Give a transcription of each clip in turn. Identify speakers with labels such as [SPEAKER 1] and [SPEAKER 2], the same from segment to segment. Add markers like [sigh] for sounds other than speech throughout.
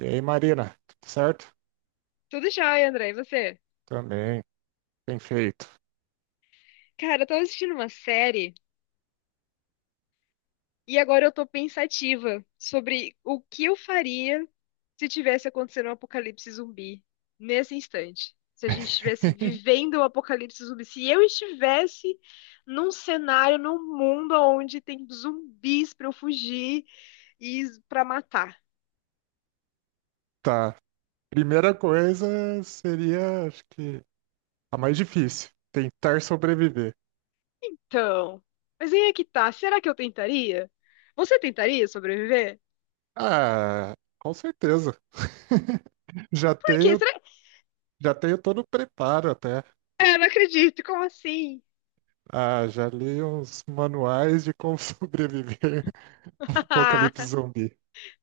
[SPEAKER 1] E aí, Marina, tudo certo?
[SPEAKER 2] Tudo jóia, André. E você?
[SPEAKER 1] Também, bem feito.
[SPEAKER 2] Cara, eu tava assistindo uma série e agora eu tô pensativa sobre o que eu faria se tivesse acontecendo um apocalipse zumbi nesse instante. Se a gente estivesse
[SPEAKER 1] [laughs]
[SPEAKER 2] vivendo um apocalipse zumbi, se eu estivesse num cenário, num mundo onde tem zumbis pra eu fugir e pra matar.
[SPEAKER 1] Tá. Primeira coisa seria, acho que a mais difícil, tentar sobreviver.
[SPEAKER 2] Então, mas aí é que tá. Será que eu tentaria? Você tentaria sobreviver?
[SPEAKER 1] Ah, com certeza. [laughs] Já
[SPEAKER 2] Por quê?
[SPEAKER 1] tenho,
[SPEAKER 2] Será...
[SPEAKER 1] já tenho todo o preparo até.
[SPEAKER 2] É, não acredito. Como assim?
[SPEAKER 1] Ah, já li uns manuais de como [laughs] sobreviver ao apocalipse
[SPEAKER 2] [laughs]
[SPEAKER 1] zumbi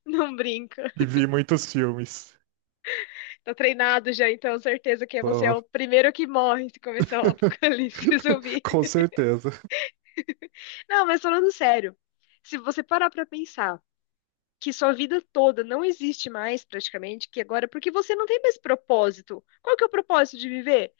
[SPEAKER 2] Não brinca.
[SPEAKER 1] e vi muitos filmes.
[SPEAKER 2] Tá treinado já, então certeza que você é
[SPEAKER 1] Tô-
[SPEAKER 2] o primeiro que morre se começar o
[SPEAKER 1] [laughs]
[SPEAKER 2] apocalipse [laughs] zumbi.
[SPEAKER 1] Com certeza.
[SPEAKER 2] Não, mas falando sério, se você parar pra pensar que sua vida toda não existe mais praticamente, que agora porque você não tem mais propósito. Qual que é o propósito de viver?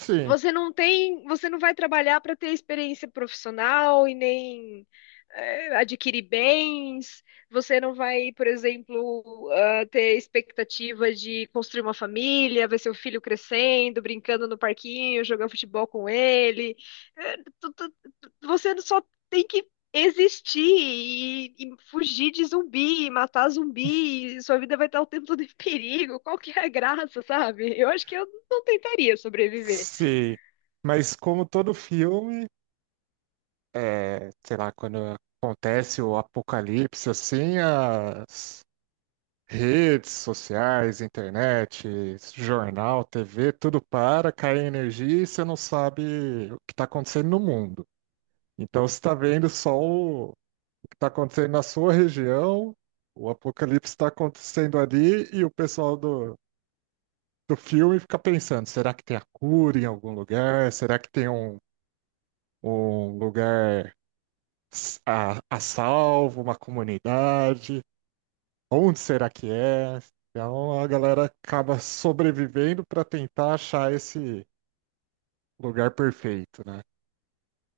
[SPEAKER 1] Sim,
[SPEAKER 2] Você não tem, você não vai trabalhar para ter experiência profissional e nem adquirir bens. Você não vai, por exemplo, ah, ter expectativa de construir uma família, ver seu filho crescendo, brincando no parquinho, jogando futebol com ele. Eh, tu- tu- Você só tem que existir e fugir de zumbi, matar zumbi, e sua vida vai estar o tempo todo em perigo. Qual que é a [laughs] graça, sabe? Eu acho que eu não tentaria sobreviver.
[SPEAKER 1] sim. Mas como todo filme, é, sei lá, quando acontece o apocalipse, assim, as redes sociais, internet, jornal, TV, tudo para, cai a energia e você não sabe o que está acontecendo no mundo. Então você está vendo só o que está acontecendo na sua região, o apocalipse está acontecendo ali e o pessoal do filme fica pensando, será que tem a cura em algum lugar? Será que tem um lugar a salvo, uma comunidade, onde será que é? Então a galera acaba sobrevivendo para tentar achar esse lugar perfeito, né?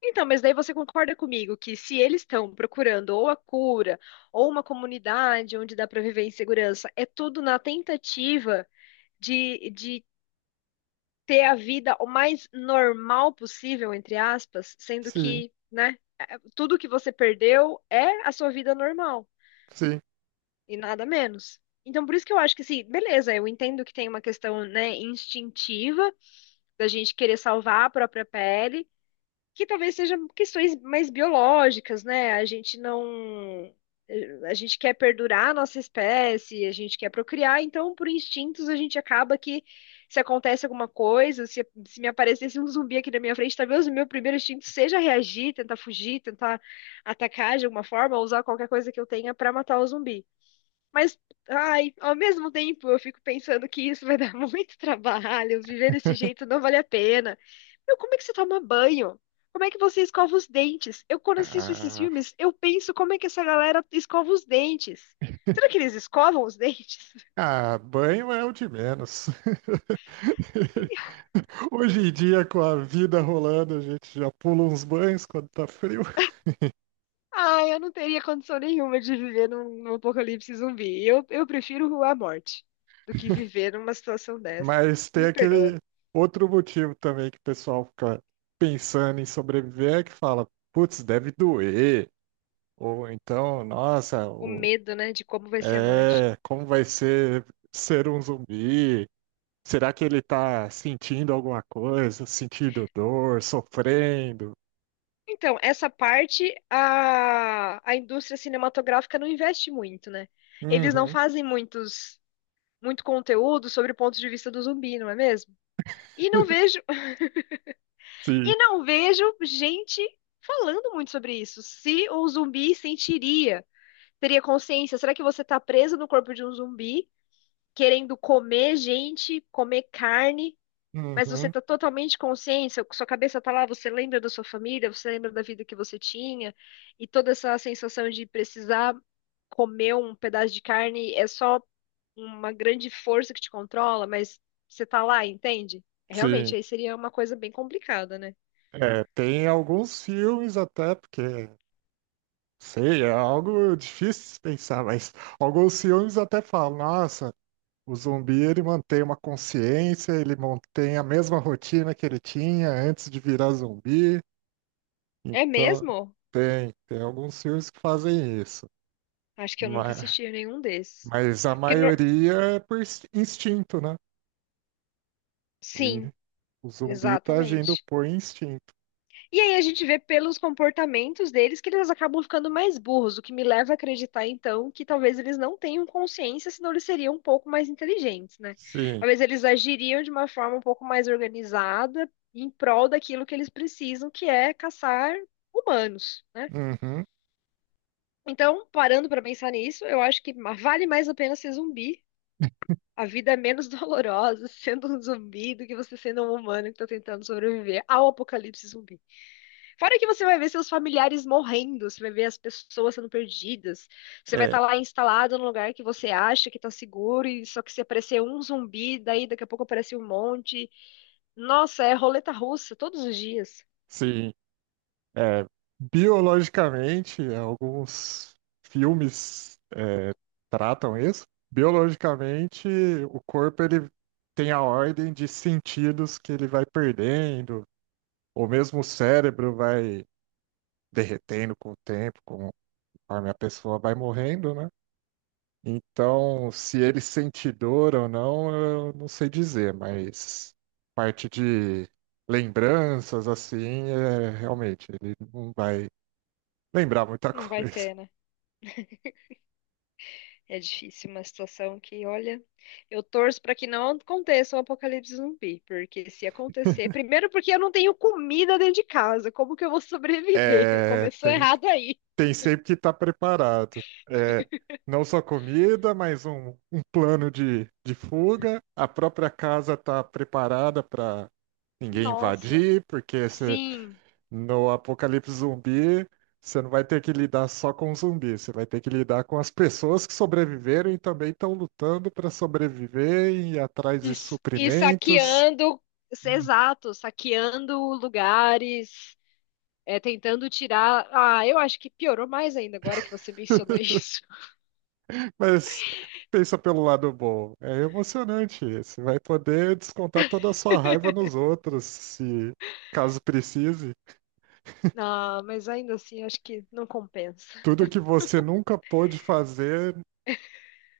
[SPEAKER 2] Então, mas daí você concorda comigo que se eles estão procurando ou a cura ou uma comunidade onde dá para viver em segurança, é tudo na tentativa de ter a vida o mais normal possível, entre aspas, sendo
[SPEAKER 1] Sim,
[SPEAKER 2] que, né, é- tudo que você perdeu é a sua vida normal
[SPEAKER 1] sim.
[SPEAKER 2] e nada menos. Então, por isso que eu acho que, assim, beleza, eu entendo que tem uma questão, né, instintiva da gente querer salvar a própria pele. Que talvez sejam questões mais biológicas, né? A gente não. A gente quer perdurar a nossa espécie, a gente quer procriar, então, por instintos, a gente acaba que, se acontece alguma coisa, se me aparecesse um zumbi aqui na minha frente, talvez o meu primeiro instinto seja reagir, tentar fugir, tentar atacar de alguma forma, ou usar qualquer coisa que eu tenha para matar o zumbi. Mas, ai, ao mesmo tempo, eu fico pensando que isso vai dar [laughs] muito trabalho, viver desse jeito não vale a pena. Meu, como é que você toma banho? Como é que você escova os dentes? Eu, quando assisto esses
[SPEAKER 1] Ah,
[SPEAKER 2] filmes, eu penso como é que essa galera escova os dentes. Será que
[SPEAKER 1] [laughs]
[SPEAKER 2] eles escovam os dentes? [laughs]
[SPEAKER 1] ah, banho é o de menos. [laughs] Hoje em dia, com a vida rolando, a gente já pula uns banhos quando tá frio. [laughs]
[SPEAKER 2] Ai, eu não teria condição nenhuma de viver num, num apocalipse zumbi. Eu, prefiro a morte do que viver numa situação dessa.
[SPEAKER 1] Mas tem
[SPEAKER 2] Me perdoa.
[SPEAKER 1] aquele outro motivo também que o pessoal fica pensando em sobreviver, é que fala, putz, deve doer. Ou então, nossa,
[SPEAKER 2] O medo, né, de como vai ser a morte.
[SPEAKER 1] é, como vai ser um zumbi? Será que ele tá sentindo alguma coisa? Sentindo dor, sofrendo?
[SPEAKER 2] Então, essa parte a indústria cinematográfica não investe muito, né? Eles não
[SPEAKER 1] Uhum,
[SPEAKER 2] fazem muito conteúdo sobre o ponto de vista do zumbi, não é mesmo? E não
[SPEAKER 1] [laughs]
[SPEAKER 2] vejo, [laughs]
[SPEAKER 1] sim.
[SPEAKER 2] e não vejo gente falando muito sobre isso. Se o zumbi sentiria, teria consciência, será que você está preso no corpo de um zumbi, querendo comer gente, comer carne, mas você
[SPEAKER 1] Uhum,
[SPEAKER 2] está totalmente consciente, seu- sua cabeça está lá, você lembra da sua família, você lembra da vida que você tinha, e toda essa sensação de precisar comer um pedaço de carne é só uma grande força que te controla, mas você tá lá, entende?
[SPEAKER 1] sim.
[SPEAKER 2] Realmente, aí seria uma coisa bem complicada, né?
[SPEAKER 1] É, tem alguns filmes até, porque, sei, é algo difícil de pensar, mas alguns filmes até falam, nossa. O zumbi, ele mantém uma consciência, ele mantém a mesma rotina que ele tinha antes de virar zumbi.
[SPEAKER 2] É
[SPEAKER 1] Então,
[SPEAKER 2] mesmo?
[SPEAKER 1] tem alguns filmes que fazem isso.
[SPEAKER 2] Acho que eu nunca
[SPEAKER 1] Mas,
[SPEAKER 2] assisti a nenhum desses.
[SPEAKER 1] mas a
[SPEAKER 2] Porque,
[SPEAKER 1] maioria é por instinto, né? O,
[SPEAKER 2] sim,
[SPEAKER 1] in- o zumbi tá agindo
[SPEAKER 2] exatamente.
[SPEAKER 1] por instinto.
[SPEAKER 2] E aí a gente vê pelos comportamentos deles que eles acabam ficando mais burros, o que me leva a acreditar, então, que talvez eles não tenham consciência, senão eles seriam um pouco mais inteligentes, né?
[SPEAKER 1] Sim.
[SPEAKER 2] Talvez eles agiriam de uma forma um pouco mais organizada em prol daquilo que eles precisam, que é caçar humanos, né?
[SPEAKER 1] Uhum.
[SPEAKER 2] Então, parando pra pensar nisso, eu acho que vale mais a pena ser zumbi. A vida é menos [laughs] dolorosa sendo um zumbi do que você sendo um humano que tá tentando sobreviver ao apocalipse zumbi. Fora que você vai ver seus familiares morrendo, você vai ver as pessoas sendo perdidas, você vai estar
[SPEAKER 1] É,
[SPEAKER 2] lá instalado num lugar que você acha que tá seguro, e só que se aparecer um zumbi, daí daqui a pouco aparece um monte. Nossa, é roleta russa todos os dias.
[SPEAKER 1] sim. É, biologicamente, alguns filmes tratam isso. Biologicamente, o corpo ele tem a ordem de sentidos que ele vai perdendo, ou mesmo o cérebro vai derretendo com o tempo, conforme a pessoa vai morrendo, né? Então, se ele sente dor ou não, eu não sei dizer, mas parte de lembranças, assim, realmente, ele não vai lembrar muita [laughs]
[SPEAKER 2] Não vai
[SPEAKER 1] coisa.
[SPEAKER 2] ter, né? É difícil uma situação que, olha, eu torço para que não aconteça um apocalipse zumbi, porque se acontecer, primeiro porque eu não tenho comida dentro de casa, como que eu vou sobreviver? [laughs]
[SPEAKER 1] É,
[SPEAKER 2] Começou
[SPEAKER 1] tem,
[SPEAKER 2] errado aí.
[SPEAKER 1] tem sempre que estar preparado. É, não só comida, mas um plano de fuga. A própria casa está preparada para ninguém
[SPEAKER 2] Nossa,
[SPEAKER 1] invadir, porque
[SPEAKER 2] sim,
[SPEAKER 1] no apocalipse zumbi você não vai ter que lidar só com zumbi, você vai ter que lidar com as pessoas que sobreviveram e também estão lutando para sobreviver e ir atrás
[SPEAKER 2] e,
[SPEAKER 1] de
[SPEAKER 2] s- e
[SPEAKER 1] suprimentos.
[SPEAKER 2] saqueando, exato, saqueando lugares, é, tentando tirar. Ah, eu acho que piorou mais ainda agora que você mencionou isso. [laughs]
[SPEAKER 1] Mas pensa pelo lado bom. É emocionante isso. Vai poder descontar toda a sua raiva nos outros, se caso precise.
[SPEAKER 2] Ah, mas ainda assim, acho que não compensa.
[SPEAKER 1] Tudo que você nunca pôde fazer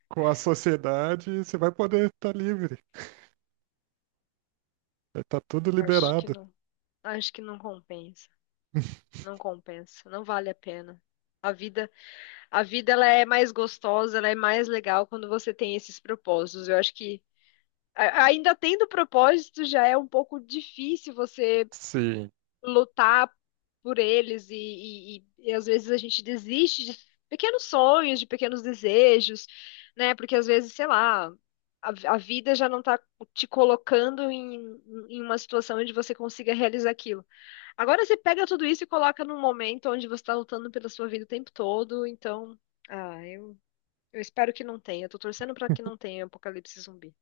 [SPEAKER 1] com a sociedade, você vai poder estar livre. Vai estar tudo
[SPEAKER 2] Acho que
[SPEAKER 1] liberado.
[SPEAKER 2] não, acho que não compensa.
[SPEAKER 1] [laughs]
[SPEAKER 2] Não compensa, não vale a pena. A vida, a vida ela é mais gostosa, ela é mais legal quando você tem esses propósitos. Eu acho que ainda tendo propósito já é um pouco difícil você
[SPEAKER 1] Sim.
[SPEAKER 2] lutar por eles e às vezes a gente desiste de pequenos sonhos, de pequenos desejos, né? Porque às vezes, sei lá, a vida já não está te colocando em, em uma situação onde você consiga realizar aquilo. Agora você pega tudo isso e coloca num momento onde você tá lutando pela sua vida o tempo todo, então, ah, eu, eu espero que não tenha. Eu tô torcendo pra que não tenha apocalipse zumbi.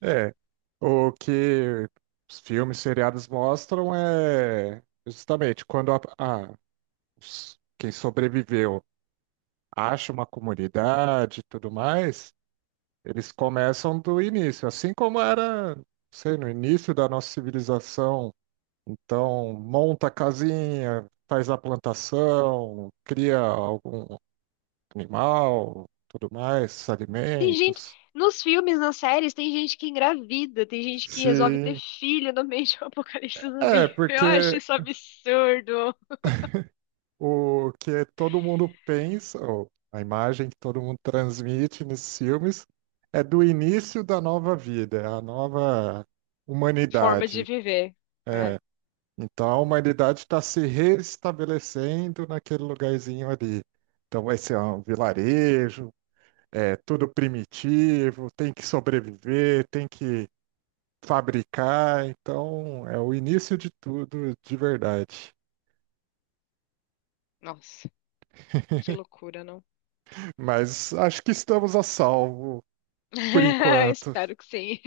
[SPEAKER 1] É. O que os filmes seriados mostram é justamente quando quem sobreviveu acha uma comunidade e tudo mais. Eles começam do início, assim como era, não sei, no início da nossa civilização. Então, monta a casinha, faz a plantação, cria algum animal, tudo mais,
[SPEAKER 2] Tem gente,
[SPEAKER 1] alimentos.
[SPEAKER 2] nos filmes, nas séries, tem gente que engravida, tem gente que resolve ter
[SPEAKER 1] Sim,
[SPEAKER 2] filho no meio de um [laughs] apocalipse zumbi. Eu acho
[SPEAKER 1] porque
[SPEAKER 2] isso absurdo.
[SPEAKER 1] o que todo mundo pensa, ou a imagem que todo mundo transmite nesses filmes, é do início da nova vida, é a nova
[SPEAKER 2] Forma de
[SPEAKER 1] humanidade.
[SPEAKER 2] viver, né?
[SPEAKER 1] É, então a humanidade está se restabelecendo naquele lugarzinho ali. Então vai ser um vilarejo, é tudo primitivo, tem que sobreviver, tem que fabricar. Então é o início de tudo de verdade.
[SPEAKER 2] Nossa, que loucura, não?
[SPEAKER 1] Mas acho que estamos a salvo por
[SPEAKER 2] [laughs]
[SPEAKER 1] enquanto.
[SPEAKER 2] Espero que sim.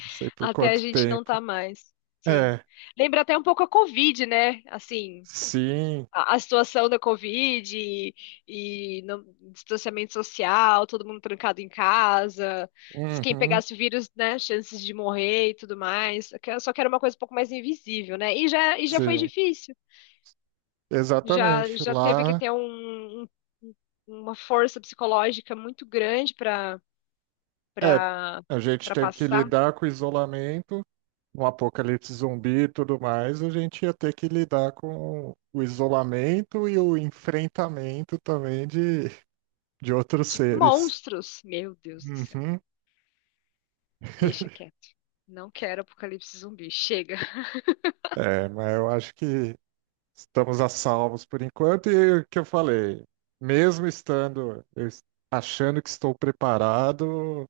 [SPEAKER 1] Não sei por
[SPEAKER 2] Até a
[SPEAKER 1] quanto
[SPEAKER 2] gente não
[SPEAKER 1] tempo.
[SPEAKER 2] tá mais. Sim.
[SPEAKER 1] É,
[SPEAKER 2] Lembra até um pouco a Covid, né? Assim,
[SPEAKER 1] sim.
[SPEAKER 2] a situação da Covid e distanciamento social, todo mundo trancado em casa, se quem
[SPEAKER 1] Uhum,
[SPEAKER 2] pegasse o vírus, né, chances de morrer e tudo mais. Só que era uma coisa um pouco mais invisível, né? E já foi
[SPEAKER 1] sim,
[SPEAKER 2] difícil.
[SPEAKER 1] exatamente.
[SPEAKER 2] Já teve que
[SPEAKER 1] Lá
[SPEAKER 2] ter uma força psicológica muito grande
[SPEAKER 1] é,
[SPEAKER 2] para
[SPEAKER 1] a gente
[SPEAKER 2] para
[SPEAKER 1] teve que
[SPEAKER 2] passar
[SPEAKER 1] lidar com o isolamento. Um apocalipse zumbi e tudo mais, a gente ia ter que lidar com o isolamento e o enfrentamento também de outros
[SPEAKER 2] de
[SPEAKER 1] seres.
[SPEAKER 2] monstros. Meu Deus do céu.
[SPEAKER 1] Uhum.
[SPEAKER 2] Deixa
[SPEAKER 1] [laughs]
[SPEAKER 2] quieto. Não quero apocalipse zumbi. Chega.
[SPEAKER 1] É, mas eu acho que estamos a salvos por enquanto. E o que eu falei, mesmo estando, achando que estou preparado,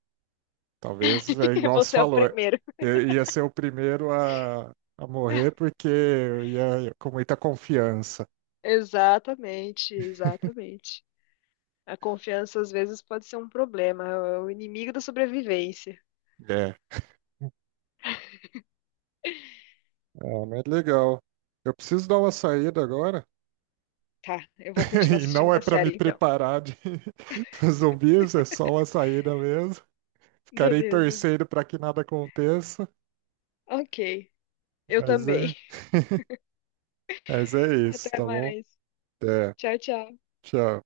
[SPEAKER 1] talvez é
[SPEAKER 2] [laughs]
[SPEAKER 1] igual você
[SPEAKER 2] Você é o
[SPEAKER 1] falou,
[SPEAKER 2] primeiro.
[SPEAKER 1] eu ia ser o primeiro a morrer porque eu ia com muita confiança.
[SPEAKER 2] Exatamente, exatamente. A confiança às vezes pode ser um problema, é o inimigo da sobrevivência.
[SPEAKER 1] É, ah, mas legal. Eu preciso dar uma saída agora.
[SPEAKER 2] Tá, eu vou continuar
[SPEAKER 1] [laughs] E
[SPEAKER 2] assistindo
[SPEAKER 1] não é
[SPEAKER 2] minha
[SPEAKER 1] para me
[SPEAKER 2] série então.
[SPEAKER 1] preparar de [laughs] pros zumbis, é só uma saída mesmo. Ficarei
[SPEAKER 2] Beleza.
[SPEAKER 1] torcendo para que nada aconteça,
[SPEAKER 2] Ok. Eu
[SPEAKER 1] mas
[SPEAKER 2] também.
[SPEAKER 1] é, [laughs] mas
[SPEAKER 2] [laughs]
[SPEAKER 1] é isso,
[SPEAKER 2] Até
[SPEAKER 1] tá bom?
[SPEAKER 2] mais.
[SPEAKER 1] É,
[SPEAKER 2] Tchau, tchau.
[SPEAKER 1] tchau.